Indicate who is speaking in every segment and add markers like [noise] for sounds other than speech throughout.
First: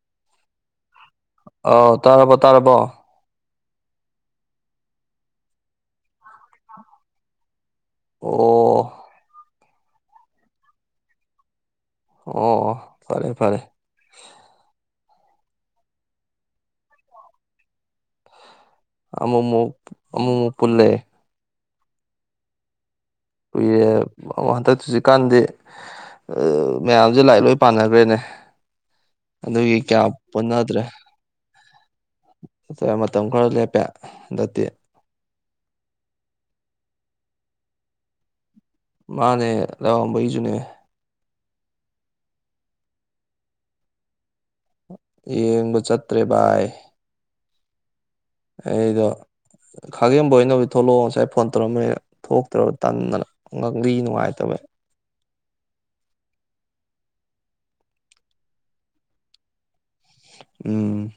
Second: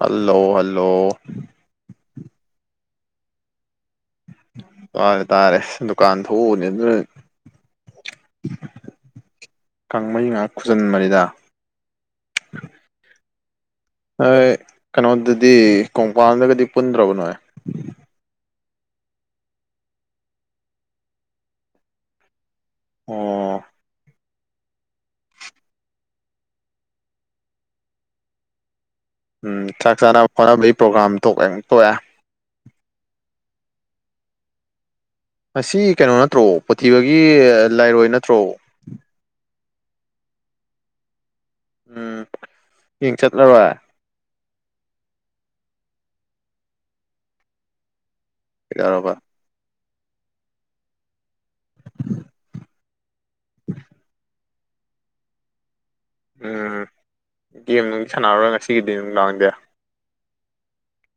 Speaker 1: hello hello
Speaker 2: ꯑ ꯇꯥꯔꯔꯕꯣ ꯇꯥꯔꯔꯕꯣ
Speaker 1: ꯇꯥꯔꯦ ꯇꯥꯔꯦ ꯗꯨꯀꯥꯟ ꯊꯣꯛꯎꯅꯦ ꯑꯗꯨꯅ
Speaker 2: ꯑꯣ
Speaker 1: ꯈꯪꯕꯩ ꯉꯥꯏꯍꯥꯛ ꯈꯨꯖꯤꯟ ꯃꯔꯤꯗ
Speaker 2: ꯑꯣ ꯐꯔꯦ ꯐꯔꯦ
Speaker 1: ꯍꯣꯏ ꯀꯩꯅꯣꯗꯗꯤ ꯀꯣꯡꯄꯜꯗꯒꯗꯤ ꯄꯨꯟꯗ꯭ꯔꯕꯅꯣ
Speaker 2: ꯑꯃꯨꯃꯨ ꯑꯃꯨꯨ ꯄꯨꯜꯂꯦ
Speaker 1: ꯑꯣ
Speaker 2: ꯎꯦ ꯑꯣ ꯍꯟꯗꯛ ꯆꯨꯖꯤꯛꯀꯥꯟꯗꯤ ꯃꯌꯥꯝꯁꯦ ꯂꯥꯏꯔꯤꯛ ꯂꯣꯏ ꯄꯥꯟꯅꯈ꯭ꯔꯦꯅꯦ
Speaker 1: ꯎ
Speaker 2: ꯑꯗꯨꯒꯤ
Speaker 1: ꯆꯥꯛ
Speaker 2: ꯀꯌꯥ
Speaker 1: ꯆꯥꯅꯕ ꯈꯣꯠꯅꯕꯒꯤ ꯄ꯭ꯔꯣꯒ꯭ꯔꯥꯝ ꯇꯑꯦ
Speaker 2: ꯆꯠꯇ ꯃꯇꯝ ꯈꯔ ꯂꯦꯞꯄꯦ ꯅꯇꯤ
Speaker 1: ꯑꯁꯤ ꯀꯩꯅꯣ ꯅꯠꯇ꯭ꯔꯣ ꯄꯨꯊꯤꯕꯒꯤ ꯂꯥꯏꯔꯣꯏ ꯅꯠꯇ꯭ꯔꯣ
Speaker 2: ꯃꯥꯅꯦ ꯂꯩ ꯩꯖꯨꯅꯦ
Speaker 1: ꯎꯝ ꯌꯦꯡ ꯆꯠꯂꯔꯣꯏ
Speaker 2: ꯌꯦꯡꯕ ꯆꯠꯇ꯭ꯔꯦ ꯚꯥꯏ ꯑꯩꯗꯣ
Speaker 1: ꯀꯩꯗꯧꯔꯕ
Speaker 2: ꯈꯥꯒꯦꯝꯕ ꯑꯣꯏꯅꯕꯨ ꯊꯣꯛꯂꯛꯑꯣ ꯉꯁꯥꯏ ꯐꯣꯟ ꯇꯧꯔꯃꯦꯅ ꯊꯣꯛꯇ꯭ꯔꯕ ꯇꯟꯗꯅ ꯉꯛꯂꯤ ꯅꯨꯡꯉꯥꯏꯇꯕ
Speaker 1: ꯎꯝ ꯒꯦꯝ ꯅꯨꯡ ꯁꯥꯟꯅꯔꯔꯣꯏ ꯉꯁꯤꯒꯤꯗꯤ ꯑꯗꯨꯝ ꯂꯥꯡꯗꯦ
Speaker 2: ꯎꯝ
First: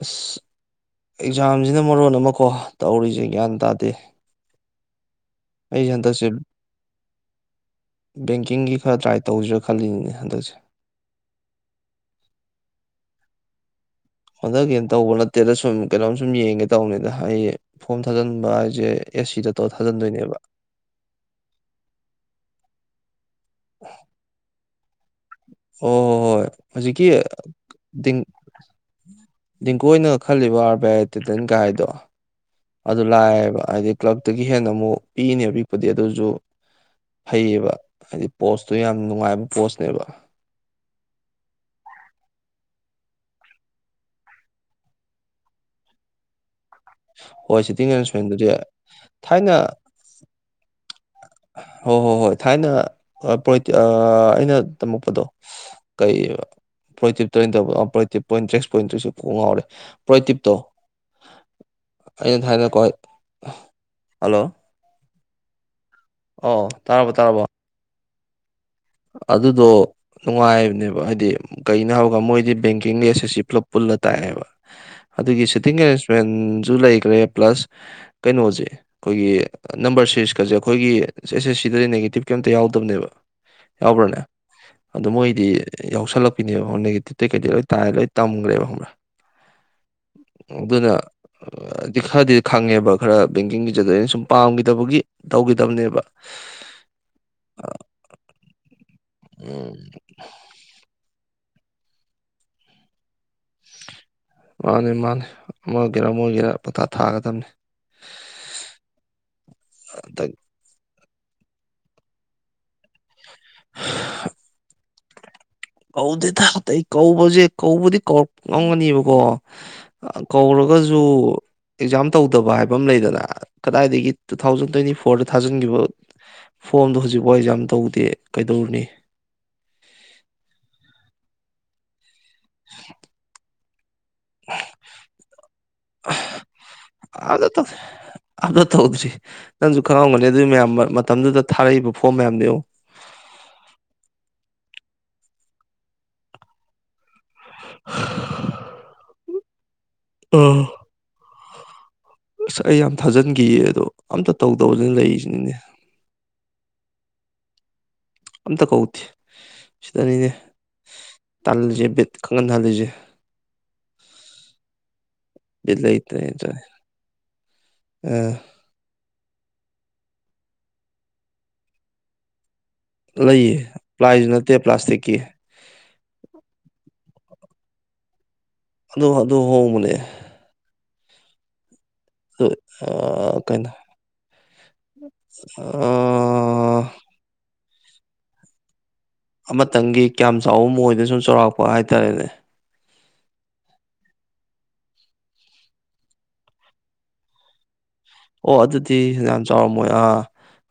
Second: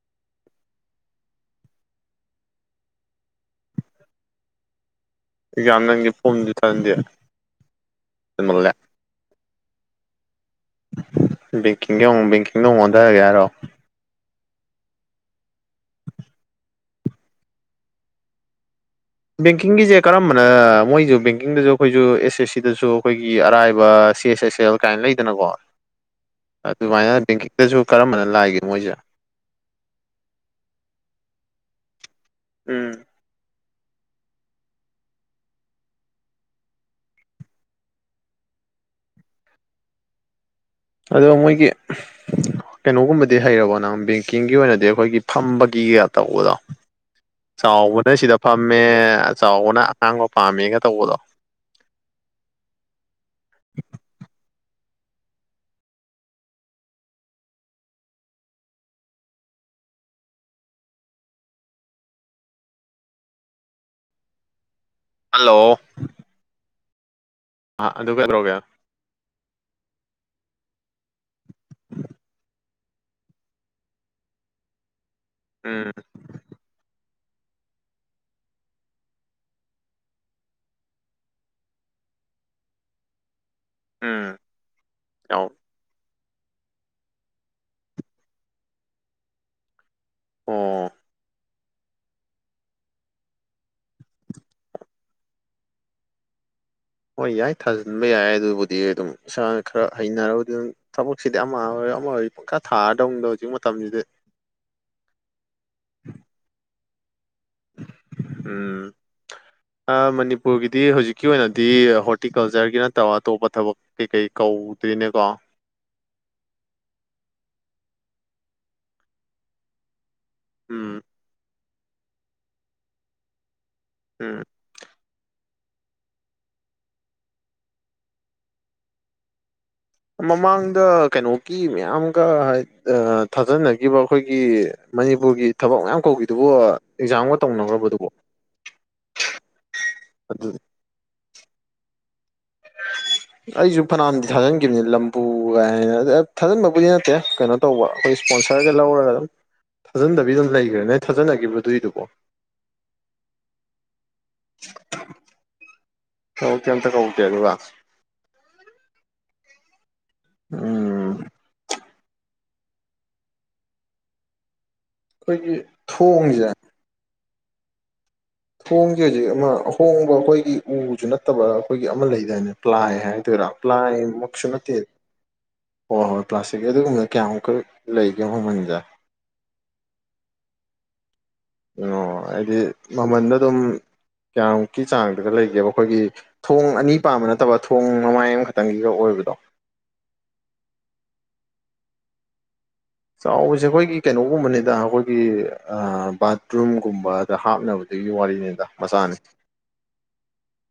Speaker 2: ꯑ ꯑꯦꯛꯖꯥꯝꯁꯤꯅ ꯃꯔꯣꯟ ꯑꯃꯀꯣ ꯇꯧꯔꯤꯁꯦ ꯒ꯭ꯌꯥꯟ ꯇꯥꯗꯦ
Speaker 1: ꯑꯦꯛꯖꯥꯝ
Speaker 2: ꯑꯩꯁꯦ
Speaker 1: ꯅꯪꯒꯤ
Speaker 2: ꯍꯟꯗꯛꯁꯦ
Speaker 1: ꯐꯣꯝꯁꯨ ꯊꯥꯖꯤꯟꯗꯦ ꯍꯦꯟꯃꯜꯂꯦ
Speaker 2: ꯕꯦꯡꯀꯤꯡꯒꯤ ꯈꯔ ꯇ꯭ꯔꯥꯏ ꯇꯧꯖꯒ ꯈꯂꯤꯅꯤꯅꯦ ꯍꯟꯊꯁꯦ
Speaker 1: ꯦꯡꯀꯤꯡ ꯕꯦꯡꯀꯤꯡꯗ ꯍꯣꯡꯉꯣꯗꯔꯒꯦꯔꯣ
Speaker 2: ꯍꯟꯗꯛꯀꯤꯅ ꯇꯧꯕ ꯅꯠꯇꯦꯗ ꯁꯨꯝ ꯀꯩꯅꯣꯝ ꯁꯨꯝ ꯌꯦꯡꯒꯦ ꯇꯧꯕꯅꯤꯗ ꯑꯩ ꯐꯣꯝ ꯊꯥꯖꯤꯟꯕ ꯍꯥꯏꯁꯦ ꯑꯦꯁ ꯁꯤꯗ ꯇꯧꯔ
Speaker 1: ꯕꯦꯡꯀꯤꯡꯒꯤꯁꯦ
Speaker 2: ꯊꯥꯖꯤꯟꯗꯣꯏꯅꯦꯕ
Speaker 1: ꯀꯔꯝꯕꯅ ꯃꯣꯏꯁꯨ ꯕꯦꯡꯀꯤꯡꯗꯁꯨ ꯑꯩꯈꯣꯏꯁꯨ ꯑꯦꯁ ꯑꯦꯁ ꯁꯤꯗꯁꯨ ꯑꯩꯈꯣꯏꯒꯤ ꯑꯔꯥꯏꯕ ꯑꯁꯤꯦꯦ ꯀꯥꯏꯅ ꯂꯩꯗꯅꯀꯣ
Speaker 2: ꯑꯣ ꯍꯣꯏ ꯍꯣꯏ ꯍꯧꯖꯤꯛꯀꯤ
Speaker 1: ꯑꯗꯨꯃꯥꯏꯅ ꯕꯦꯡꯀꯤꯛꯇꯁꯨ ꯀꯔꯝꯕꯅ ꯂꯥꯏꯒꯦ ꯃꯣꯏꯁꯦ
Speaker 2: ꯂꯤꯡꯀꯣꯏꯅꯒ ꯈꯜꯂꯤꯕ ꯑꯥꯔꯚꯇꯤꯗꯟ ꯀꯥꯏꯗꯣ
Speaker 1: ꯎꯝ
Speaker 2: ꯑꯗꯨ ꯂꯥꯛꯑꯦꯕ ꯍꯥꯏꯗꯤ ꯀ꯭ꯂꯞꯇꯒꯤ ꯍꯦꯟꯅ ꯑꯃꯨꯛ ꯄꯤꯛꯅꯦꯕ ꯄꯤꯛꯄꯗꯤ ꯑꯗꯨꯁꯨ ꯐꯩꯌꯦꯕ ꯍꯥꯏꯗꯤ ꯄꯣꯁꯇꯨ ꯌꯥꯝ ꯅꯨꯡꯉꯥꯏꯕ ꯄꯣꯁꯅꯦꯕ
Speaker 1: ꯑꯗꯨꯒ ꯃꯣꯏꯒꯤ ꯀꯩꯅꯣꯒꯨꯝꯕꯗꯤ ꯍꯩꯔꯕꯣ ꯅꯪ ꯕꯦꯡꯀꯤꯡꯒꯤ ꯑꯣꯏꯅꯗꯤ ꯑꯩꯈꯣꯏꯒꯤ ꯐꯝꯕꯒꯤꯒ ꯇꯧꯕꯗꯣ
Speaker 2: ꯍꯣꯏ ꯁꯤꯇꯤꯡ
Speaker 1: ꯆꯥꯎꯕꯅ ꯁꯤꯗ
Speaker 2: ꯑꯦꯔꯦꯟꯖꯃꯦꯟꯗꯨꯗꯤ
Speaker 1: ꯐꯝꯃꯦ
Speaker 2: ꯊꯥꯏꯅ
Speaker 1: ꯆꯥꯎꯕꯅ ꯑꯉꯥꯡꯕ ꯄꯥꯝꯃꯦꯒ ꯇꯧꯕꯗꯣ
Speaker 2: ꯍꯣꯏ ꯍꯣꯏ ꯍꯣꯏ ꯊꯥꯏꯅ ꯑꯩꯅ ꯇꯝꯃꯛꯄꯗꯣ ꯀꯩꯕ ꯄ꯭ꯔꯇꯤꯞ ꯇ ꯇ ꯄ꯭ꯔꯇꯤ ꯄꯣꯏꯟ ꯇꯔꯤꯛꯁꯣꯏꯟ ꯇ꯭ꯔꯤꯁꯨ ꯉꯥꯎꯔꯦ ꯄ꯭ꯔꯇꯤꯇꯣ
Speaker 1: ꯍ
Speaker 2: ꯑꯩꯅ ꯊꯅ ꯀꯣꯏ ꯍꯜꯂꯣ
Speaker 1: ꯍꯜꯂꯣ
Speaker 2: ꯑꯣ ꯇꯥꯔꯕꯣ ꯇꯥꯔꯕꯣ
Speaker 1: ꯑ ꯑꯗꯨ ꯀꯗꯧꯣꯒꯦ
Speaker 2: ꯑꯗꯨꯗꯣ ꯅꯨꯡꯉꯥꯏꯕꯅꯦꯕ ꯍꯥꯏꯗꯤ ꯀꯩꯅꯣ ꯍꯥꯏꯕꯔꯒ ꯃꯣꯏꯗꯤ ꯕꯦꯡꯀꯤꯡ ꯂꯦꯁ ꯑꯁꯤ ꯄꯨꯂꯞ ꯄꯨꯜꯂ ꯇꯥꯛꯑꯦꯕ
Speaker 1: [unintelligible]
Speaker 2: ꯑꯗꯨꯒꯤ ꯁꯤꯇꯤꯡ
Speaker 1: ꯎꯝ
Speaker 2: ꯑꯦꯔꯦꯟꯖꯃꯦꯟꯁꯨ ꯂꯩꯈ꯭ꯔꯦ ꯄ꯭ꯂꯁ ꯀꯩꯅꯣꯁꯦ ꯑꯩꯈꯣꯏꯒꯤ ꯅꯝꯕꯔ ꯁꯤꯔꯤꯁꯀꯁꯦ ꯑꯩꯈꯣꯏꯒꯤ ꯑꯦꯁ ꯑꯦꯁ ꯁꯤꯗꯗꯤ ꯅꯦꯒꯦꯇꯤꯞ ꯀ ꯎ
Speaker 1: ꯎꯝ
Speaker 2: ꯃ
Speaker 1: ꯌꯥꯎ
Speaker 2: ꯌꯥꯎ ꯦꯇꯤꯞꯇꯩ ꯀꯩ ꯂꯣꯏ ꯇꯥꯏ ꯂꯣꯏ ꯇꯝꯈ꯭ꯔꯦꯕ
Speaker 1: ꯑꯣ
Speaker 2: ꯑꯗꯨꯅ ꯍꯥꯏꯗꯤ ꯈꯔꯗꯤ ꯈꯪꯉꯦꯕ ꯈꯔ ꯕꯦꯡꯀꯤꯡꯒꯤ ꯆꯠ ꯑꯗꯨ ꯑꯩꯅ ꯁꯨꯝ ꯄꯥꯝꯈꯤꯗꯕꯒꯤ ꯇꯧꯈꯤꯗꯕꯅꯦꯕ
Speaker 1: ꯗꯤ ꯑꯗꯨꯝ ꯏꯁꯥꯅ
Speaker 2: ꯎꯝ
Speaker 1: ꯈꯔ ꯍꯩꯅꯔꯔꯕꯗꯤ ꯑꯗꯨꯝ ꯊꯕꯛꯁꯤꯗꯤ ꯑꯃ ꯑꯣꯏ ꯑꯃ ꯑꯣꯏ ꯄꯨꯡꯈꯥ ꯊꯥꯔꯗꯧꯗ
Speaker 2: ꯃꯥꯅꯤ ꯃꯥꯅꯤ ꯑꯃꯒꯦꯔꯥ ꯑꯃ ꯑꯣꯏꯒꯦꯔ ꯄꯣꯊ ꯊꯥꯒꯗꯥ
Speaker 1: ꯎꯝ
Speaker 2: ꯑꯇꯩ
Speaker 1: ꯃꯅꯤꯄꯨꯔꯒꯤꯗꯤ ꯍꯧꯖꯤꯛ ꯀꯤ ꯑꯣꯏꯅꯗꯤ ꯍꯣꯔꯇꯤꯀꯜꯆꯔꯒꯤ ꯅꯠꯇꯕ ꯑꯇꯣꯞꯄ ꯊꯕꯛ ꯀꯩꯀꯩ ꯀꯧꯗꯣꯏꯅꯦꯀꯣ
Speaker 2: ꯀꯧꯗꯦ ꯊꯦ ꯀꯧꯕꯁꯦ ꯀꯧꯕꯗꯤ ꯀꯧꯔꯛ ꯉꯝꯒꯅꯤꯕꯀꯣ
Speaker 1: ꯎꯝ
Speaker 2: ꯀꯧꯔꯒꯁꯨ ꯑꯦꯛꯖꯥꯝ ꯇꯧꯗꯕ ꯍꯥꯏꯕ ꯑꯃ ꯂꯩꯗꯅ ꯀꯗꯥꯏꯗꯒꯤ two
Speaker 1: um
Speaker 2: thousand twenty four ꯐꯣꯔꯗ ꯊꯥꯖꯤꯟꯈꯤꯕ ꯐꯣꯝꯗꯣ ꯍꯧꯖꯤꯛꯐꯥꯎꯁ ꯌꯥꯝ ꯇꯧꯗꯦ ꯀꯩꯗꯧꯔꯅꯤ
Speaker 1: ꯃꯃꯥꯡꯗ ꯀꯩꯅꯣꯒꯤ ꯃꯌꯥꯝꯒ ꯍꯥꯏ ꯊꯥꯖꯅꯒꯦ ꯑꯩꯈꯣꯏꯒꯤ ꯃꯅꯤꯄꯨꯔꯒꯤ ꯊꯕꯛ ꯃꯌꯥꯝ ꯀꯧꯈꯤꯗꯨꯕꯨ ꯑꯦꯛꯖꯥꯝꯒ ꯇꯧꯅꯈ꯭ꯔꯕꯗꯨꯕꯣ
Speaker 2: ꯑꯞꯂꯣꯗ ꯇꯧꯗ꯭ꯔꯤ ꯅꯪꯁꯨ ꯈꯪꯂꯝꯝꯒꯅꯤ ꯑꯗꯨꯒꯤ
Speaker 1: ꯑꯗꯨ
Speaker 2: ꯃꯌꯥꯝ ꯃꯇꯝꯗꯨꯗ ꯊꯥꯔꯛꯏꯕ ꯐꯣꯝ ꯃꯌꯥꯝ
Speaker 1: ꯑꯩꯁꯨ ꯐꯅꯥꯟꯗꯤ ꯊꯥꯖꯤꯟꯈꯤꯕꯅꯤ ꯂꯝꯕꯨ ꯀꯥꯏꯅ ꯊꯥꯖꯤꯟꯕꯕꯨꯗꯤ ꯅꯠꯇꯦ ꯀꯩꯅꯣ ꯇꯧꯕ ꯑꯩꯈꯣꯏ ꯏꯁꯄꯣꯟꯁꯔꯗ ꯂꯧꯔꯒ ꯑꯗꯨꯝ ꯊꯥꯖꯟꯗꯕꯤ ꯑꯗꯨꯝ ꯂꯩꯈ꯭ꯔꯦ ꯅ ꯊꯥꯖꯟꯅꯈꯤꯕꯗꯨꯏꯗꯨꯕꯣ
Speaker 2: ꯑꯁ ꯑꯩ ꯌꯥꯝ ꯊꯥꯖꯤꯟꯈꯤꯌꯦ ꯑꯗꯣ ꯑꯝꯇ ꯇꯧꯗꯕꯁꯤꯅ ꯂꯩꯔꯤꯁꯤꯅꯤꯅꯦ
Speaker 1: ꯀꯧꯀꯦ ꯑꯝꯇ ꯀꯧꯗꯦ ꯑꯗꯨꯒ
Speaker 2: ꯑꯝꯇ ꯀꯧꯗꯦ ꯁꯤꯗꯅꯤꯅꯦ
Speaker 1: ꯎꯝ
Speaker 2: ꯇꯜꯂꯤꯁꯦ ꯕꯦꯠ ꯈꯪꯍꯟꯊꯍꯜꯂꯤꯁꯦ
Speaker 1: ꯑꯩꯈꯣꯏꯒꯤ
Speaker 2: ꯏꯗ ꯂꯩꯇ
Speaker 1: ꯊꯣꯡꯁꯦ
Speaker 2: ꯏꯇ ꯑ
Speaker 1: ꯊꯣꯡꯁꯦ ꯍꯧꯖꯤꯛ ꯑꯃ ꯑꯍꯣꯡꯕ ꯑꯩꯈꯣꯏꯒꯤ ꯎꯁꯨ ꯅꯠꯇꯕ ꯑꯩꯈꯣꯏꯒꯤ ꯑꯃ ꯂꯩꯗꯥꯏꯅꯦ ꯄ꯭ꯂꯥꯏ ꯍꯥꯏꯗꯣꯏꯔꯥ
Speaker 2: ꯂꯩꯌꯦ
Speaker 1: ꯄ꯭ꯂꯥꯏ
Speaker 2: ꯄ꯭ꯂꯥꯏꯁꯨ
Speaker 1: ꯃꯛꯁꯨ ꯅꯠꯇꯦ
Speaker 2: ꯄ꯭ꯂꯥꯁꯇꯤꯛꯀꯤ
Speaker 1: ꯍꯣꯏ ꯍꯣꯏ ꯄ꯭ꯂꯥꯁꯇꯤꯛꯀꯤ ꯑꯗꯨꯒꯨꯝꯕ ꯀꯌꯥꯃꯨꯀꯜ ꯂꯩ
Speaker 2: ꯑꯗꯨ ꯑꯗꯨ ꯍꯣꯡꯕꯅꯦ
Speaker 1: ꯑꯣ
Speaker 2: ꯑꯗꯨ
Speaker 1: ꯍꯥꯏꯗꯤ ꯃꯃꯟꯗ ꯑꯗꯨꯝ
Speaker 2: ꯀꯩꯅꯣ
Speaker 1: ꯀꯌꯥꯃꯨꯛꯀꯤ ꯆꯥꯡꯗꯨꯗ ꯂꯩꯒꯦꯕ ꯑꯩꯈꯣꯏꯒꯤ ꯊꯣꯡ ꯑꯅꯤ ꯄꯥꯝꯕ ꯅꯠꯇꯕ ꯈꯣꯡ ꯃꯃꯥꯏ ꯑꯃꯈꯛꯇꯪꯒꯤꯒ ꯑꯣꯏꯕ
Speaker 2: ꯑꯃꯇꯪꯒꯤ ꯀꯌꯥꯝ ꯆꯥꯎꯕ ꯃꯣꯏꯗ ꯁꯨꯝ ꯆꯥꯎꯔꯥꯛꯄ ꯍꯥꯏꯇꯥꯔꯦꯅꯦ
Speaker 1: ꯆꯥꯎꯕꯁꯦ ꯑꯩꯈꯣꯏꯒꯤ ꯀꯩꯅꯣꯒꯨꯝꯕꯅꯤꯗ ꯑꯩꯈꯣꯏꯒꯤ ꯕꯥꯊꯔꯨꯝꯒꯨꯝꯕꯗ ꯍꯥꯞꯅꯕꯅꯦ
Speaker 2: ꯑꯣ ꯑꯗꯨꯗꯤ ꯌꯥꯝ ꯆꯥꯎꯔꯝꯃꯣꯏ ꯑꯥ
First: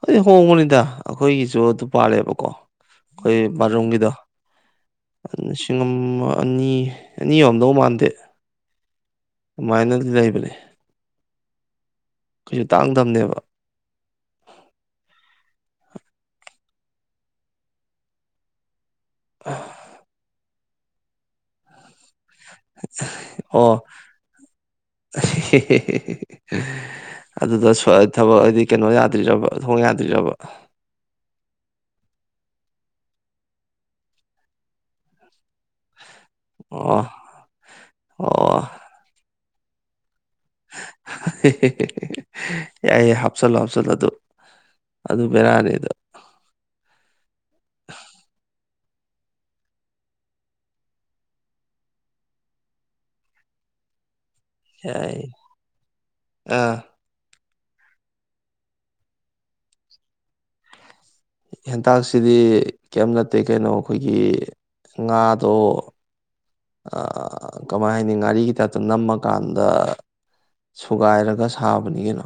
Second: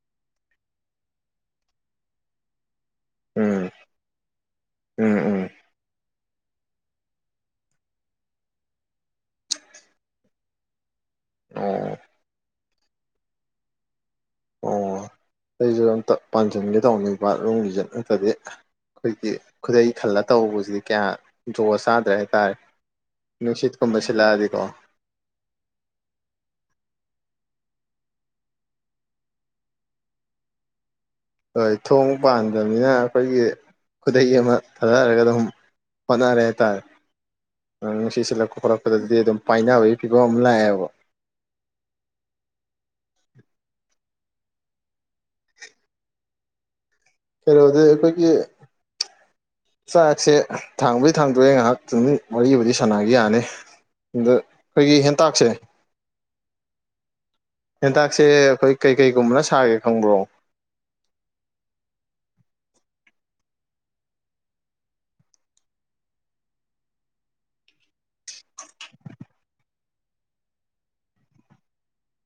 Speaker 2: ꯑꯗꯨ ꯍꯣꯡꯉꯨꯅꯤꯗ ꯑꯩꯈꯣꯏꯒꯤꯁꯨ ꯑꯗꯨꯄꯥꯥꯜꯂꯦꯕꯀꯣ ꯑꯩꯈꯣꯏ
Speaker 1: ꯎꯝ
Speaker 2: ꯕꯥꯔꯨꯝꯒꯤꯗ
Speaker 1: ꯎꯝ ꯎꯝ
Speaker 2: ꯂꯤꯁꯤꯡ ꯑꯃ ꯑꯅꯤ ꯑꯅꯤ ꯑꯝꯗꯧ ꯃꯥꯟꯗꯦ ꯑꯗꯨꯃꯥꯏꯅꯗꯤ ꯂꯩꯕꯅꯦ
Speaker 1: ꯑꯣ
Speaker 2: ꯀꯩꯁꯨ ꯇꯥꯡꯗꯝꯕꯅꯦꯕ
Speaker 1: ꯑꯣ ꯑꯩꯁꯨ ꯑꯝꯇ ꯄꯥꯟꯁꯤꯟꯒꯦ ꯇꯧꯅꯦꯕ ꯔꯨꯝꯒꯤꯁꯠ ꯉꯇꯗꯤ ꯑꯩꯈꯣꯏꯒꯤ ꯈꯨꯗꯩ ꯈꯜꯂ ꯇꯧꯕꯁꯤꯗꯤ ꯀꯌꯥ ꯣ ꯆꯥ ꯭ꯔ ꯍꯥꯏꯇꯥꯔꯦ
Speaker 2: ꯑꯣ
Speaker 1: ꯅꯨꯡꯁꯤꯠꯀꯨꯝꯕ ꯁꯤꯂꯛꯑꯗꯤꯀꯣ
Speaker 2: [unintelligible] ꯑꯗꯨꯗ ꯊꯕꯛ ꯍꯥꯏꯗꯤ ꯀꯩꯅꯣ ꯌꯥꯗ꯭ꯔꯤꯕ ꯊꯣꯡ ꯌꯥꯗ꯭ꯕ
Speaker 1: ꯍꯣꯏ ꯊꯣꯡ ꯄꯥꯟꯗꯕꯅꯤꯅ ꯑꯩꯈꯣꯏꯒꯤ ꯈꯨꯗꯩ ꯑꯃ ꯊꯥꯗꯔꯒ ꯑꯗꯨꯝ ꯍꯣꯠꯅꯔꯦ ꯍꯥꯏꯇꯥꯔꯦ
Speaker 2: ꯑꯣ
Speaker 1: ꯁꯤꯁꯤꯜꯂꯛꯄ
Speaker 2: ꯑꯣ
Speaker 1: ꯈꯣꯠꯂꯛꯄꯗꯗꯤ ꯑꯗꯨꯝ ꯄꯥꯏꯅꯕꯏ
Speaker 2: ꯌꯥ ꯍꯥꯞꯁꯜ ꯍꯥꯞꯁꯜꯗ ꯑꯗꯨ ꯑꯗꯨ ꯕꯤꯔꯅꯤꯗ
Speaker 1: ꯀꯩꯅꯣꯗꯤ ꯑꯩꯈꯣꯏꯒꯤ ꯆꯥꯛꯁꯦ ꯊꯥꯡꯕꯩ ꯊꯥꯡꯗꯣꯏꯦ ꯉꯥꯏꯍꯥꯛ ꯆꯨꯡꯃꯤꯠ ꯃꯔꯤꯕꯕꯨꯗꯤ ꯁꯅꯒ ꯌꯥꯅꯤ ꯑꯗ ꯑꯩꯈꯣꯏꯒꯤ
Speaker 2: ꯌꯥꯏ
Speaker 1: ꯍꯦꯟꯇꯥꯛꯁꯦ
Speaker 2: ꯑꯥ
Speaker 1: ꯍꯦꯟꯇꯥꯛꯁꯦ ꯑꯩꯈꯣꯏ ꯀꯩꯀꯩꯒꯨꯝꯕꯅ ꯁꯥꯒꯦ ꯈꯪꯕ꯭ꯔꯣ
Speaker 2: ꯍꯦꯟꯇꯥꯛꯁꯤꯗꯤ ꯀꯔꯤꯝ ꯅꯠꯇꯦ ꯀꯩꯅꯣ ꯑꯩꯈꯣꯏꯒꯤ ꯉꯥꯗꯣ ꯀꯃꯥꯏ ꯍꯥꯏꯅꯤ ꯉꯥꯔꯤꯒꯤꯇꯞꯇ ꯅꯝꯃꯀꯥꯟꯗ ꯁꯨꯒꯥꯏꯔꯒ ꯁꯥꯕꯅꯤ ꯀꯩꯅꯣ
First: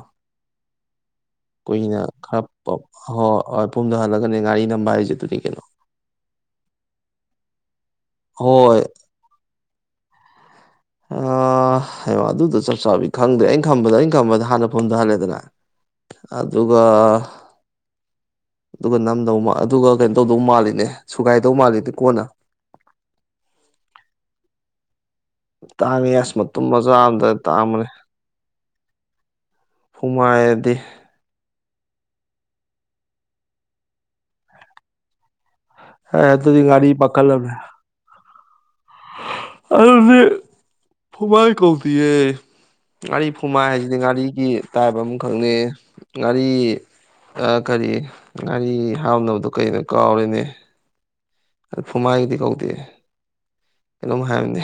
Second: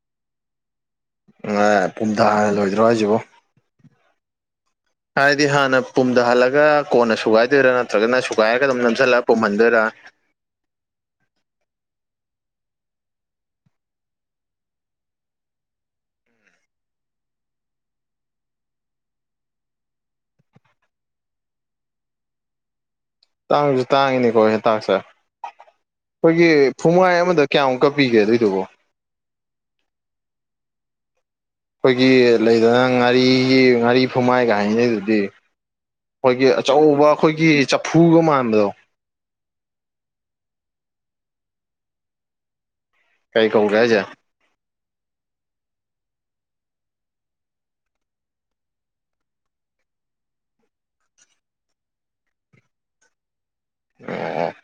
Speaker 2: ꯀꯨꯏꯅ ꯈꯔ
Speaker 1: ꯄꯨꯝꯊꯥꯅ ꯂꯣꯏꯗ꯭ꯔꯣ ꯍꯥꯏꯁꯤꯕꯣ
Speaker 2: ꯍꯣꯏ ꯍꯣꯏ ꯄꯨꯝꯗꯍꯜꯂꯒꯅꯦ ꯉꯥꯔꯤꯅ
Speaker 1: ꯍꯥꯏꯗꯤ ꯍꯥꯟꯅ ꯄꯨꯝꯗ ꯍꯜꯂꯒ ꯀꯣꯟꯅ ꯁꯨꯒꯥꯏꯗꯣꯏꯔꯥ ꯅꯠꯇ꯭ꯔꯒꯅ ꯁꯨꯒꯥꯏꯔꯒ
Speaker 2: ꯍꯣꯏ
Speaker 1: ꯑꯗꯨꯝ ꯅꯝꯁꯤꯜꯂ ꯄ ꯃꯗꯔ
Speaker 2: ꯍꯡ ꯑꯗꯨꯗꯣ ꯆꯞ ꯆꯥꯕꯕꯤ ꯈꯪꯗ꯭ꯔꯦ ꯑꯩꯅ ꯈꯝꯕꯗ ꯑꯩꯅ ꯈꯝꯕꯗ ꯍꯥꯟꯅ ꯐꯣꯟꯊꯍꯜꯂꯦꯗꯅ ꯑꯗꯨꯒ ꯑꯗꯨꯒ ꯅꯝꯗꯧ ꯑꯗꯨꯒ ꯀꯩꯅꯣ ꯇꯧꯗꯧ ꯃꯥꯜꯂꯤꯅꯦ ꯁꯨꯒꯥꯏꯗꯧ ꯃꯥꯜꯂꯤꯅꯦ ꯀꯣꯟꯅ
Speaker 1: ꯇꯥꯡꯁꯨ ꯇꯥꯡꯉꯤꯅꯤ ꯀꯣꯁꯦ ꯇꯥꯛꯁꯦ
Speaker 2: ꯇꯥꯡꯉꯦ ꯑꯁ
Speaker 1: ꯑꯩꯈꯣꯏꯒꯤ
Speaker 2: ꯃꯇꯨꯝ ꯃꯆꯥ
Speaker 1: ꯐꯨꯃꯥꯏ
Speaker 2: ꯑꯝꯗ
Speaker 1: ꯑꯃꯗ
Speaker 2: ꯇꯥꯡꯕꯅꯦ
Speaker 1: ꯀꯌꯥꯃꯨꯛꯀ ꯄꯤꯒꯦ ꯑꯗꯨꯏꯗꯨꯕꯣ
Speaker 2: ꯐꯨꯃꯥꯏꯗꯤ
Speaker 1: ꯑꯩꯈꯣꯏꯒꯤ ꯂꯩꯗꯅ ꯉꯥꯔꯤꯒꯤ ꯉꯥꯔꯤ ꯐꯨꯝꯃꯥꯏꯒꯥꯏꯉꯩꯗꯨꯗꯤ
Speaker 2: ꯍꯦ
Speaker 1: ꯑꯩꯈꯣꯏꯒꯤ
Speaker 2: ꯑꯗꯨꯗꯤ ꯉꯥꯔꯤ
Speaker 1: ꯑꯆꯧꯕ ꯑꯩꯈꯣꯏꯒꯤ ꯆꯐꯨꯒ ꯃꯥꯟꯕꯗꯣ
Speaker 2: ꯑꯔ ꯐꯨꯃꯥꯏ ꯀꯧꯗꯤꯦ ꯉꯥꯔꯤ
Speaker 1: ꯀꯔꯤ
Speaker 2: ꯐꯨꯃꯥꯏ
Speaker 1: ꯀꯧꯒꯦ
Speaker 2: ꯍꯥꯏꯁꯤꯗꯤ
Speaker 1: ꯍꯥꯏꯁꯦ
Speaker 2: ꯉꯥꯔꯤꯒꯤ ꯇꯥꯏꯞ ꯑꯃꯈꯛꯅꯤ ꯉꯥꯔꯤ ꯑ ꯀꯔꯤ ꯉꯥꯔꯤ ꯍꯥꯞꯅꯕꯗꯣ ꯀꯩꯅꯣ ꯀꯥꯎꯔꯤꯅꯦ ꯑꯗꯨ ꯐꯨꯃꯥꯏꯒꯤꯗꯤ ꯀꯧꯗꯦ ꯀꯩꯅꯣꯝ ꯍꯥꯏꯔꯝꯅꯦ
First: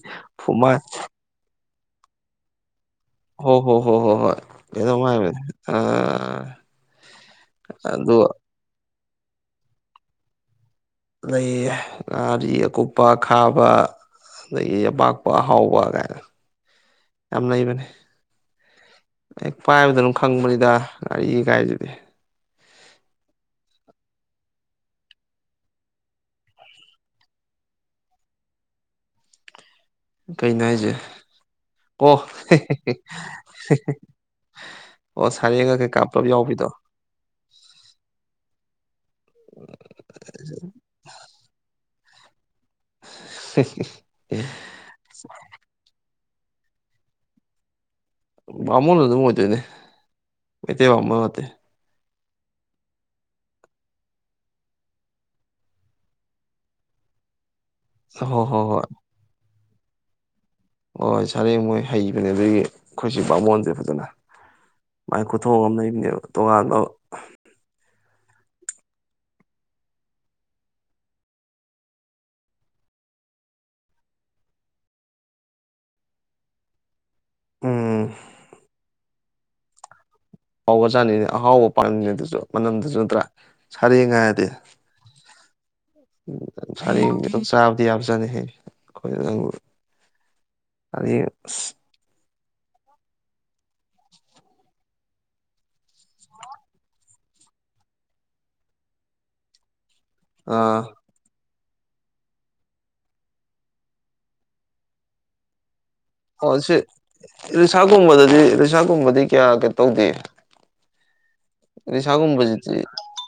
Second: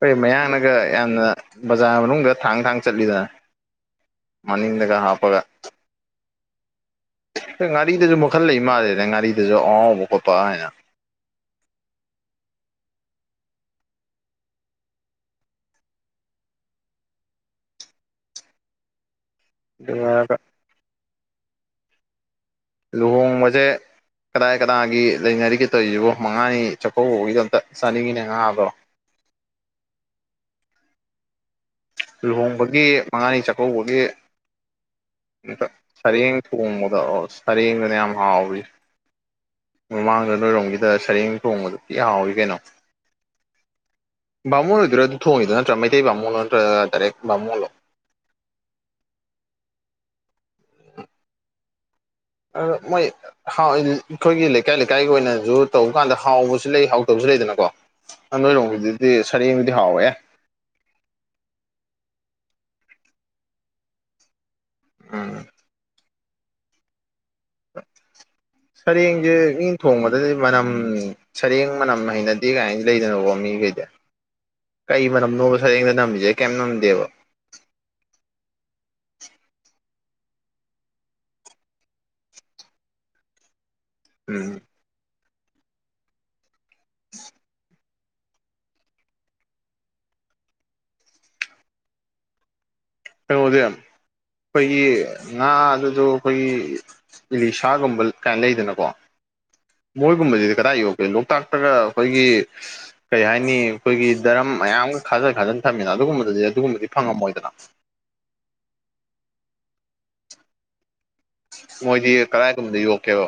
Speaker 1: ꯍꯣꯏ ꯃꯌꯥꯅꯒ
Speaker 2: ꯐꯨꯃꯥꯏ
Speaker 1: ꯌꯥꯝꯅ ꯕꯖꯥꯔ ꯃꯅꯨꯡꯗ ꯊꯥꯡ ꯊꯥꯡ ꯆꯠꯂꯤꯗꯅ
Speaker 2: ꯍꯣ ꯍꯣ ꯍꯣ ꯍꯣ ꯍꯣꯏ ꯑꯗꯨꯩꯅ
Speaker 1: ꯃꯅꯤꯡꯗꯒ ꯍꯥꯞꯄꯒ
Speaker 2: ꯍꯥꯏꯥꯏꯃꯦꯅꯦ ꯑ
Speaker 1: ꯉꯥꯔꯤꯗꯁꯨ ꯃꯈꯟ ꯂꯩ ꯃꯥꯜꯂꯦꯅꯦ ꯉꯥꯔꯤꯗꯁꯨ ꯑꯍꯥꯎꯕ ꯈꯣꯠꯄ ꯍꯥꯏꯅ
Speaker 2: ꯑꯗꯗꯒꯤ ꯉꯥꯔꯤ ꯑꯀꯨꯞꯄ ꯈꯥꯕ ꯑꯗꯒꯤ ꯑꯄꯥꯛꯄ ꯑꯍꯥꯎꯕ ꯀꯥꯏꯅ ꯌꯥꯝ ꯂꯩꯕꯅꯦ ꯍ ꯄꯥꯏꯕꯗ ꯑꯗꯨꯝ
Speaker 1: ꯑꯗꯨꯒ
Speaker 2: ꯈꯪꯕꯅꯤꯗ ꯉꯥꯔꯤꯒꯥꯏꯗꯨꯗꯤ
Speaker 1: ꯂꯨꯍꯣꯡꯕꯁꯦ ꯀꯗꯥꯏ ꯀꯗꯥꯏꯒꯤ ꯂꯩꯅꯔꯤꯒꯦ ꯇꯧꯔꯤꯕꯣ ꯃꯉꯥꯅꯤ ꯆꯥꯛꯀꯧꯕꯒꯤꯗꯣ ꯑꯝꯇ ꯆꯥꯅꯤꯡꯉꯤꯅꯦ ꯉꯥꯕ꯭ꯔꯣ [unintelligible]
Speaker 2: ꯀꯩꯅꯣ ꯍꯥꯏꯁꯦ ꯑꯣ
Speaker 1: ꯂꯨꯍꯣꯡꯕꯒꯤ ꯃꯉꯥꯅꯤ ꯆꯥꯛꯀꯧꯕꯒꯤ
Speaker 2: ꯑꯣ ꯁꯔꯦꯡꯒ ꯀꯩꯀꯥ ꯄꯨꯂꯞ
Speaker 1: ꯁꯔꯦꯡ
Speaker 2: ꯌꯥꯎꯕꯤꯗꯣ
Speaker 1: ꯊꯣꯡꯕꯗ ꯑꯣ ꯁꯔꯦꯡꯗꯨꯅ ꯌꯥꯝ ꯍꯥꯎꯋꯤ ꯃꯃꯥꯡꯗ ꯂꯣꯏꯔꯣꯝꯒꯤꯗ ꯁꯔꯦꯡ ꯊꯣꯡꯕꯗ ꯀ ꯍꯥꯎꯋꯤ ꯀꯩꯅꯣ
Speaker 2: ꯁꯤ
Speaker 1: ꯕꯥꯃꯣꯟ ꯑꯣꯏꯗꯣꯏꯔꯥ ꯑꯗꯨ ꯊꯣꯡꯉꯤꯗꯣ ꯅꯠꯇ꯭ꯔꯥ ꯃꯩꯇꯩ ꯕꯥꯃꯨꯅꯣ ꯅꯠꯇ꯭ꯔꯒ ꯇꯗꯥꯔꯦꯛ ꯕꯥꯃꯨꯜꯂꯣ
Speaker 2: ꯋꯥꯃꯣ ꯅ ꯑꯗꯨ ꯃꯇꯅꯦ ꯃꯇꯩ ꯋꯥꯃꯠꯇꯦ
Speaker 1: ꯑ ꯃꯣꯏ ꯑꯩꯈꯣꯏꯒꯤ ꯂꯩꯀꯥꯏ ꯂꯩꯀꯥꯏꯒꯤ ꯑꯣꯏꯅꯁꯨ ꯇꯧꯕ ꯀꯥꯟꯗ ꯍꯥꯎꯕꯁꯨ ꯂꯩ ꯍꯥꯎꯗꯕꯁꯨ ꯑꯗꯨꯩꯗꯅꯀꯣ ꯅ
Speaker 2: ꯍꯣꯏ ꯍꯣꯏ ꯍꯣꯏ
Speaker 1: ꯅꯣꯏꯔꯣꯡꯁꯤꯗꯤ ꯁꯔꯦꯡꯕꯨꯗꯤ ꯍꯥꯎꯋꯦ
Speaker 2: ꯍꯣꯏ ꯁꯥꯔꯦꯡ ꯃꯣꯏ ꯍꯩꯕꯅꯦ ꯑꯗꯨꯗꯒꯤ ꯑꯩꯈꯣꯏꯁꯨ ꯄꯕꯥꯃꯣꯟꯗ꯭ꯔꯦ ꯐꯖꯅ ꯃꯥꯏ
Speaker 1: ꯎꯝ
Speaker 2: ꯈꯨꯊꯣꯛꯑ ꯑꯃ ꯂꯩꯕꯅꯦꯕ ꯇꯣꯉꯥꯟꯕ
Speaker 1: [inaudible] ꯁꯔꯦꯡꯁꯦ ꯃꯤ ꯊꯣꯡꯕꯗꯗꯤ ꯃꯅꯝ ꯁꯔꯦꯡ ꯃꯅꯝ ꯍꯩꯅꯗꯦ ꯀꯥꯏꯅꯗꯤ ꯂꯩꯗꯅ ꯃꯤꯈꯩꯗ ꯀꯩ ꯃꯔꯅꯝꯅꯣꯕ ꯁꯔꯦꯡꯗ ꯅꯝꯃꯤꯁꯦ ꯀꯩꯝ ꯅꯝꯗꯦꯕ
Speaker 2: ꯎꯝ ꯑꯍꯥꯎꯕ ꯆꯥꯠꯅꯤꯡꯅꯤ ꯑꯍꯥꯎꯕ ꯄꯥꯝꯃꯤꯉ ꯑꯗꯨꯁꯨ ꯃꯅꯝꯗꯨꯁꯨ ꯅꯠꯇ꯭ꯔꯥ ꯁꯥꯔꯦꯡ ꯍꯥꯏꯔꯗꯤ
Speaker 1: ꯎꯝ
Speaker 2: [unintelligible] ꯗꯤ ꯌꯥꯕ ꯆꯅ ꯍꯦ ꯑꯩꯈꯣꯏꯕꯨ ꯑꯅꯤ
Speaker 1: ꯀꯩꯅꯣꯗꯤ ꯑꯩꯈꯣꯏꯒꯤ ꯉꯥ ꯑꯗꯨꯗ ꯑꯩꯈꯣꯏꯒꯤ ꯏꯂꯤꯁꯥꯒꯨꯝꯕ ꯀꯥꯏ ꯂꯩꯗꯅꯀꯣ ꯃꯣꯏꯒꯨꯝꯕꯁꯤꯗꯤ ꯀꯗꯥꯏ
Speaker 2: ꯑꯥ
Speaker 1: ꯌꯣꯛꯒꯦ ꯂꯣꯛꯇꯥꯛ ꯈꯔ ꯑꯩꯈꯣꯏꯒꯤ ꯀꯩ ꯍꯥꯏꯅꯤ ꯑꯩꯈꯣꯏꯒꯤ ꯗꯔꯝ ꯃꯌꯥꯝ ꯑꯃ ꯈꯥꯖꯤꯟ ꯈꯥꯖꯤꯟ ꯊꯝ
Speaker 2: ꯑꯣ ꯁꯤ ꯏꯂꯤꯁꯥꯒꯨꯝꯕꯗꯗꯤ ꯏꯂꯤꯁꯥꯒꯨꯝꯕꯗꯤ ꯀꯌꯥ ꯀꯩ ꯇꯧꯗꯦ
Speaker 1: ꯃꯣꯏꯗꯤ ꯀꯗꯥꯏꯒꯨꯝꯕꯗ
Speaker 2: ꯏꯂꯤꯁꯥꯒꯨꯝꯕꯖꯤꯗꯔꯤ
Speaker 1: ꯌꯣꯛꯀꯦꯕ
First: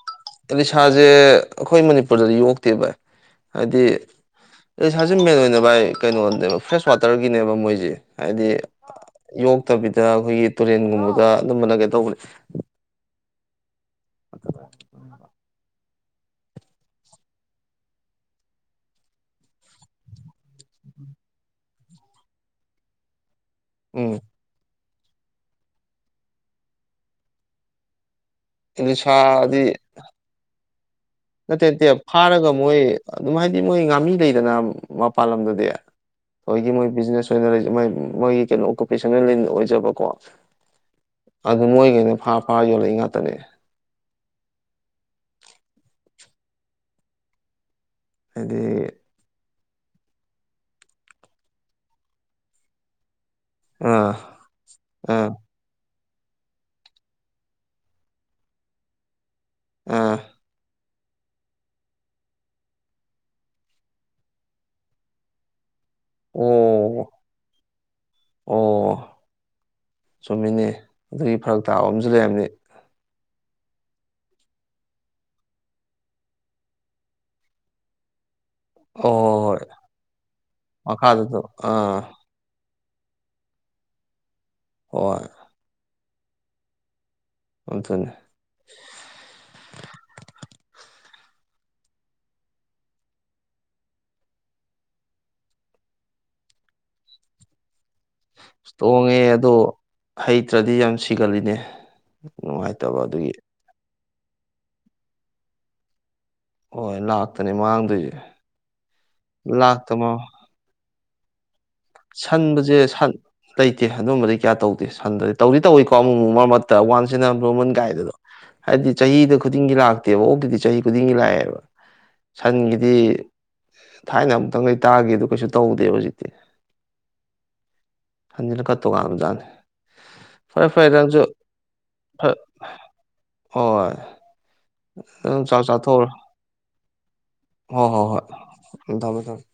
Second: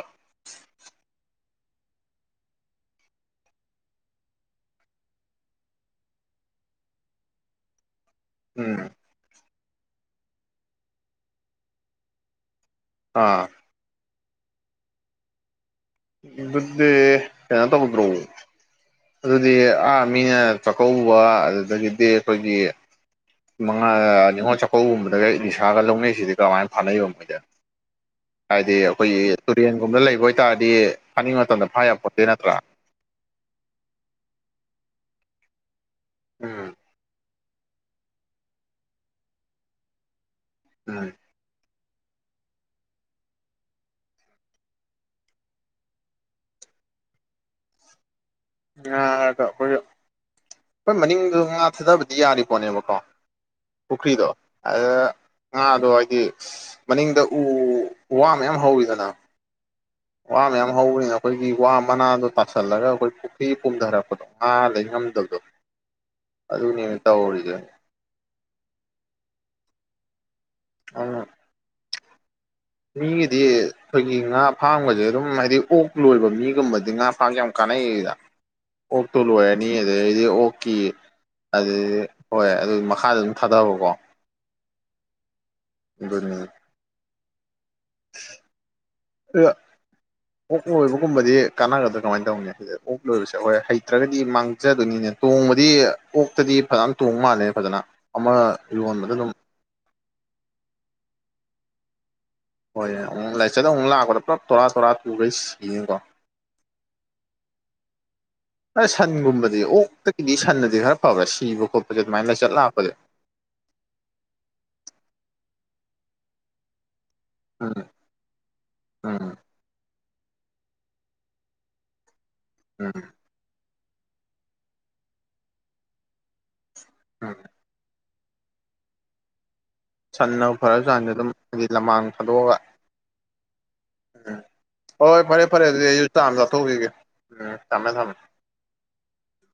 Speaker 2: ꯏꯂꯤꯁꯥꯖꯦ ꯑꯩꯈꯣꯏ ꯃꯅꯤꯄꯨꯔꯗꯗꯤ ꯌꯣꯛꯇꯦꯕ ꯍꯥꯏꯗꯤ ꯏꯂꯤꯁꯖꯦ ꯃꯦꯟ ꯑꯣꯏꯅ ꯚꯥꯏ ꯀꯩꯅꯣꯅꯦꯕ ꯐ꯭ꯔꯦꯁ ꯋꯥꯇꯔꯒꯤꯅꯦꯕ ꯃꯣꯏꯁꯦ ꯍꯥꯏꯗꯤ
Speaker 1: ꯎꯝ
Speaker 2: ꯌꯣꯛꯇꯕꯤꯗ ꯑꯩꯈꯣꯏꯒꯤ ꯇꯨꯔꯦꯟꯒꯨꯝꯕꯗ ꯑꯗꯨꯝꯕꯅ ꯀꯩ ꯇꯧꯕꯅꯦ
Speaker 1: ꯑꯥ
Speaker 2: ꯑ ꯐ
Speaker 1: ꯑꯗꯨꯗꯤ ꯀꯔꯤꯅꯣ ꯇꯧꯕꯗ꯭ꯔꯣ ꯑꯗꯨꯗꯤ ꯑꯥ ꯃꯤꯅ ꯆꯥꯛꯀꯧꯕ ꯑꯗꯨꯗꯒꯤꯗꯤ ꯑꯩꯈꯣꯏꯒꯤ ꯃꯉꯥ
Speaker 2: ꯎꯝ
Speaker 1: ꯅꯤꯉꯣꯜ ꯆꯥꯛꯀꯧꯕꯒꯨꯝꯕꯗꯒ ꯏꯂꯤꯁꯥꯒ ꯂꯧꯅꯩꯁꯤꯗꯤ ꯀꯃꯥꯏꯅ ꯐꯥꯅꯩꯕ ꯃꯣꯏꯗ ꯍꯥꯏꯗꯤ ꯑꯩꯈꯣꯏꯒꯤ
Speaker 2: ꯏꯂꯤꯁꯥꯗꯤ
Speaker 1: ꯇꯨꯔꯦꯟꯒꯨꯝꯕ ꯂꯩꯕ ꯑꯣꯏꯇꯥꯔꯗꯤ ꯐꯥꯅꯤꯡꯕ
Speaker 2: ꯅꯠꯇꯦ
Speaker 1: ꯃꯇꯝꯗ ꯐꯥ
Speaker 2: ꯅꯠꯇꯦ
Speaker 1: ꯌꯥꯄꯣꯠꯇꯦ
Speaker 2: ꯐꯥꯔꯒ
Speaker 1: ꯅꯠꯇ꯭ꯔꯥ
Speaker 2: ꯃꯣꯏ ꯑꯗꯨꯝ ꯍꯥꯏꯗꯤ ꯃꯣꯏ ꯉꯥꯃꯤ ꯂꯩꯗꯅ ꯃꯄꯥꯟ ꯂꯝꯗꯗꯤ ꯑꯩꯈꯣꯏꯒꯤ
Speaker 1: ꯎꯝ
Speaker 2: ꯃꯣꯏ ꯕꯤꯖꯤꯅꯦꯁ ꯑꯣꯏꯅ ꯂꯣꯏ ꯃꯣꯏꯒꯤ ꯀꯩꯅꯣ ꯑꯣꯀꯨꯄꯦꯁꯟꯅꯜꯂꯤ ꯑꯣꯏꯖꯕꯀꯣ
Speaker 1: ꯎꯝ
Speaker 2: ꯑꯗꯨ ꯃꯣꯏ ꯀꯩꯅ ꯐꯥ ꯐꯥ ꯌꯣꯜꯂꯛꯏ ꯉꯥꯛꯇꯅꯦ ꯍꯥꯏꯗꯤ
Speaker 1: ꯑꯩꯈꯣꯏ ꯑꯩꯈꯣꯏ ꯃꯅꯤꯡꯗ ꯉꯥ ꯊꯥꯗꯕꯗꯤ ꯌꯥꯔꯤ ꯄꯣꯠꯅꯦꯕꯀꯣ
Speaker 2: ꯑꯥ
Speaker 1: ꯄꯨꯈ꯭ꯔꯤꯗꯣ
Speaker 2: ꯑꯥ
Speaker 1: ꯑꯗꯉꯥꯗꯣ ꯃꯅꯤꯡꯗ ꯎ ꯋꯥ ꯃꯌꯥꯝ ꯍꯧꯋꯤꯗꯅ
Speaker 2: ꯑꯥ
Speaker 1: ꯋꯥꯃꯌꯥꯝ ꯍꯧꯕꯅꯤꯅꯥ ꯑꯩꯈꯣꯏꯒꯤ ꯋꯥ ꯃꯅꯥꯗꯣ ꯇꯥꯁꯜꯂꯒ ꯑꯩꯈꯣꯏ ꯄꯨꯈ꯭ꯔꯤ ꯄꯨꯝꯊꯔꯛꯄꯗꯣ ꯉꯥ ꯂꯩ ꯉꯝꯗꯕꯗ ꯑꯗꯨ ꯅꯦ
Speaker 2: ꯑꯣ
Speaker 1: ꯇꯧꯔꯤꯖꯤ
Speaker 2: ꯑꯣ ꯆꯨꯝꯃꯤꯅꯦ
Speaker 1: ꯑꯗꯨꯅ
Speaker 2: ꯑꯗꯨꯒꯤ ꯐꯔꯛ ꯇꯥꯕ ꯑꯃꯁꯨ ꯂꯩꯔꯝꯅꯤ
Speaker 1: ꯃꯤꯒꯤꯗꯤ ꯑꯩꯈꯣꯏꯒꯤ ꯉꯥ ꯐꯥꯝꯒꯁꯦ ꯑꯗꯨꯝ ꯍꯥꯏꯗꯤ ꯑꯣꯛ ꯂꯣꯏꯕ ꯃꯤꯒꯨꯝꯕꯗꯤ ꯉꯥ ꯐꯥꯝꯁꯦ ꯌꯥꯝ ꯀꯥꯟꯅꯩ ꯗ ꯑꯣꯛꯇꯣ
Speaker 2: ꯑꯣ ꯍꯣꯏ
Speaker 1: ꯂꯣꯏꯔꯅꯤ ꯑꯗꯨꯗꯤ ꯑꯣꯛꯀꯤ
Speaker 2: ꯃꯈꯥꯗꯁꯨ
Speaker 1: ꯑꯗꯨꯗꯤ
Speaker 2: ꯑꯥ
Speaker 1: ꯍꯣꯏ ꯑꯗꯨ ꯊꯥꯗꯍꯕꯀꯣ
Speaker 2: ꯍ
Speaker 1: ꯒꯗꯅꯦ
Speaker 2: ꯑꯗꯨꯅꯦ
Speaker 1: ꯑꯗꯨꯒ ꯑꯣꯛ ꯂꯣꯏꯕꯒꯨꯝꯕꯗꯤ ꯀꯥꯟꯅꯒꯗ꯭ꯔꯥ ꯀꯃꯥꯏꯅ ꯇꯧꯅꯤ ꯁꯤ ꯑꯣꯛ ꯂꯣꯏꯕꯁꯦ ꯍꯈꯣꯏ ꯍꯩꯇ꯭ꯔꯒꯗꯤ ꯃꯥꯡꯖꯗꯣꯏꯅꯤꯅꯦ ꯇꯣꯡꯉ ꯣꯡꯕꯗꯤ ꯑꯣꯛꯇꯗꯤ ꯐꯖꯅ ꯇꯣꯡ ꯃꯥꯜꯂꯦ ꯐꯖꯅ ꯑꯃ
Speaker 2: ꯑꯁ
Speaker 1: ꯌꯣꯟꯕꯗ
Speaker 2: ꯇꯣꯡꯉꯦ
Speaker 1: ꯑꯗꯨꯝ
Speaker 2: ꯑꯗꯣ ꯍꯩꯇ꯭ꯔꯗꯤ ꯌꯥꯝ ꯁꯤꯒꯜꯂꯤꯅꯦ
Speaker 1: ꯍꯣꯏ
Speaker 2: ꯅꯨꯡꯉꯥꯏꯇꯕ
Speaker 1: ꯌꯥ
Speaker 2: ꯑꯗꯨꯒꯤ
Speaker 1: ꯑꯃꯨꯛ ꯂꯥꯏꯆꯠꯗ ꯑꯃꯨꯛ ꯂꯥꯛꯄꯗ ꯄꯨꯂꯞ ꯇꯣꯔꯥ ꯇꯣꯔꯥ ꯇꯨꯈꯩ ꯁꯤꯅꯤꯀꯣ
Speaker 2: ꯍꯣꯏ ꯂꯥꯛꯇꯅꯦ ꯃꯥꯡꯗꯣꯏꯁꯦ
Speaker 1: ꯑ ꯁꯟꯒꯨꯝꯕꯗꯤ
Speaker 2: ꯂꯥꯛꯇ ꯃꯥ
Speaker 1: ꯑꯣꯛꯇꯀꯤꯗꯤ ꯁꯟꯅꯗꯤ ꯈꯔ ꯐꯕꯔꯥ ꯁꯤꯕ ꯈꯣꯠ ꯄꯥꯁꯦ
Speaker 2: ꯁꯟꯕꯁꯦ ꯁꯟ ꯂꯩꯇꯦ ꯑꯗꯨꯝꯕꯗꯤ ꯀꯌꯥ ꯇꯧꯗꯦ ꯁꯟꯗꯗꯤ ꯇꯧꯔꯤ ꯇꯧꯋꯤꯀꯣ ꯑꯃ ꯃꯔꯛꯇ ꯋꯥꯟꯁꯟ ꯔꯣꯃꯟ
Speaker 1: ꯎꯝ
Speaker 2: ꯒꯥꯏꯗ ꯑꯗꯣ ꯍꯥꯏꯗꯤ
Speaker 1: ꯎꯝ
Speaker 2: ꯆꯍꯤꯗ ꯈꯨꯗꯤꯡꯒꯤ ꯂꯥꯛ ꯇꯦꯕꯇꯗꯤ ꯆꯍꯤ ꯈꯨꯗꯤꯡꯒꯤ ꯂꯥꯛꯑꯦꯕ ꯁꯟꯒꯤꯗꯤ
Speaker 1: ꯎꯝ
Speaker 2: ꯊꯥꯏꯅ ꯑꯃꯨꯛꯇꯪ ꯂꯩ ꯇꯥꯒꯦꯗ ꯀꯩꯁꯨ ꯇꯧꯗꯦꯕ ꯍꯧꯖꯤꯛꯇꯤ
Speaker 1: ꯍ
Speaker 2: ꯍꯂ ꯀꯇꯣꯒ ꯔꯝꯖꯅ
Speaker 1: ꯁꯟꯅ ꯐꯔ ꯆꯥꯡꯗ ꯑꯗꯨꯝ ꯃꯥꯒꯤ ꯂꯃꯥꯡ
Speaker 2: ꯐꯔ
Speaker 1: ꯊꯥꯗꯣꯛꯑꯒ
Speaker 2: ꯍꯣꯏ
Speaker 1: ꯎꯝ ꯍꯣꯏ
Speaker 2: ꯑꯗꯨꯝ
Speaker 1: ꯐꯔꯦ
Speaker 2: ꯆꯥꯛ
Speaker 1: ꯐꯔꯦ ꯑꯗꯨꯗꯤ
Speaker 2: ꯆꯥꯊꯣꯛ
Speaker 1: ꯑꯩꯁꯨ ꯆꯥ ꯑꯃ ꯆꯥꯊꯣꯛꯎꯈꯤꯒꯦ ꯎꯝ
Speaker 2: ꯍ
Speaker 1: ꯊꯝꯃꯦ ꯊꯝꯃꯦ
Speaker 2: ꯍꯣꯏ ꯍꯣꯏ ꯊꯃꯦ ꯊꯝꯃꯦ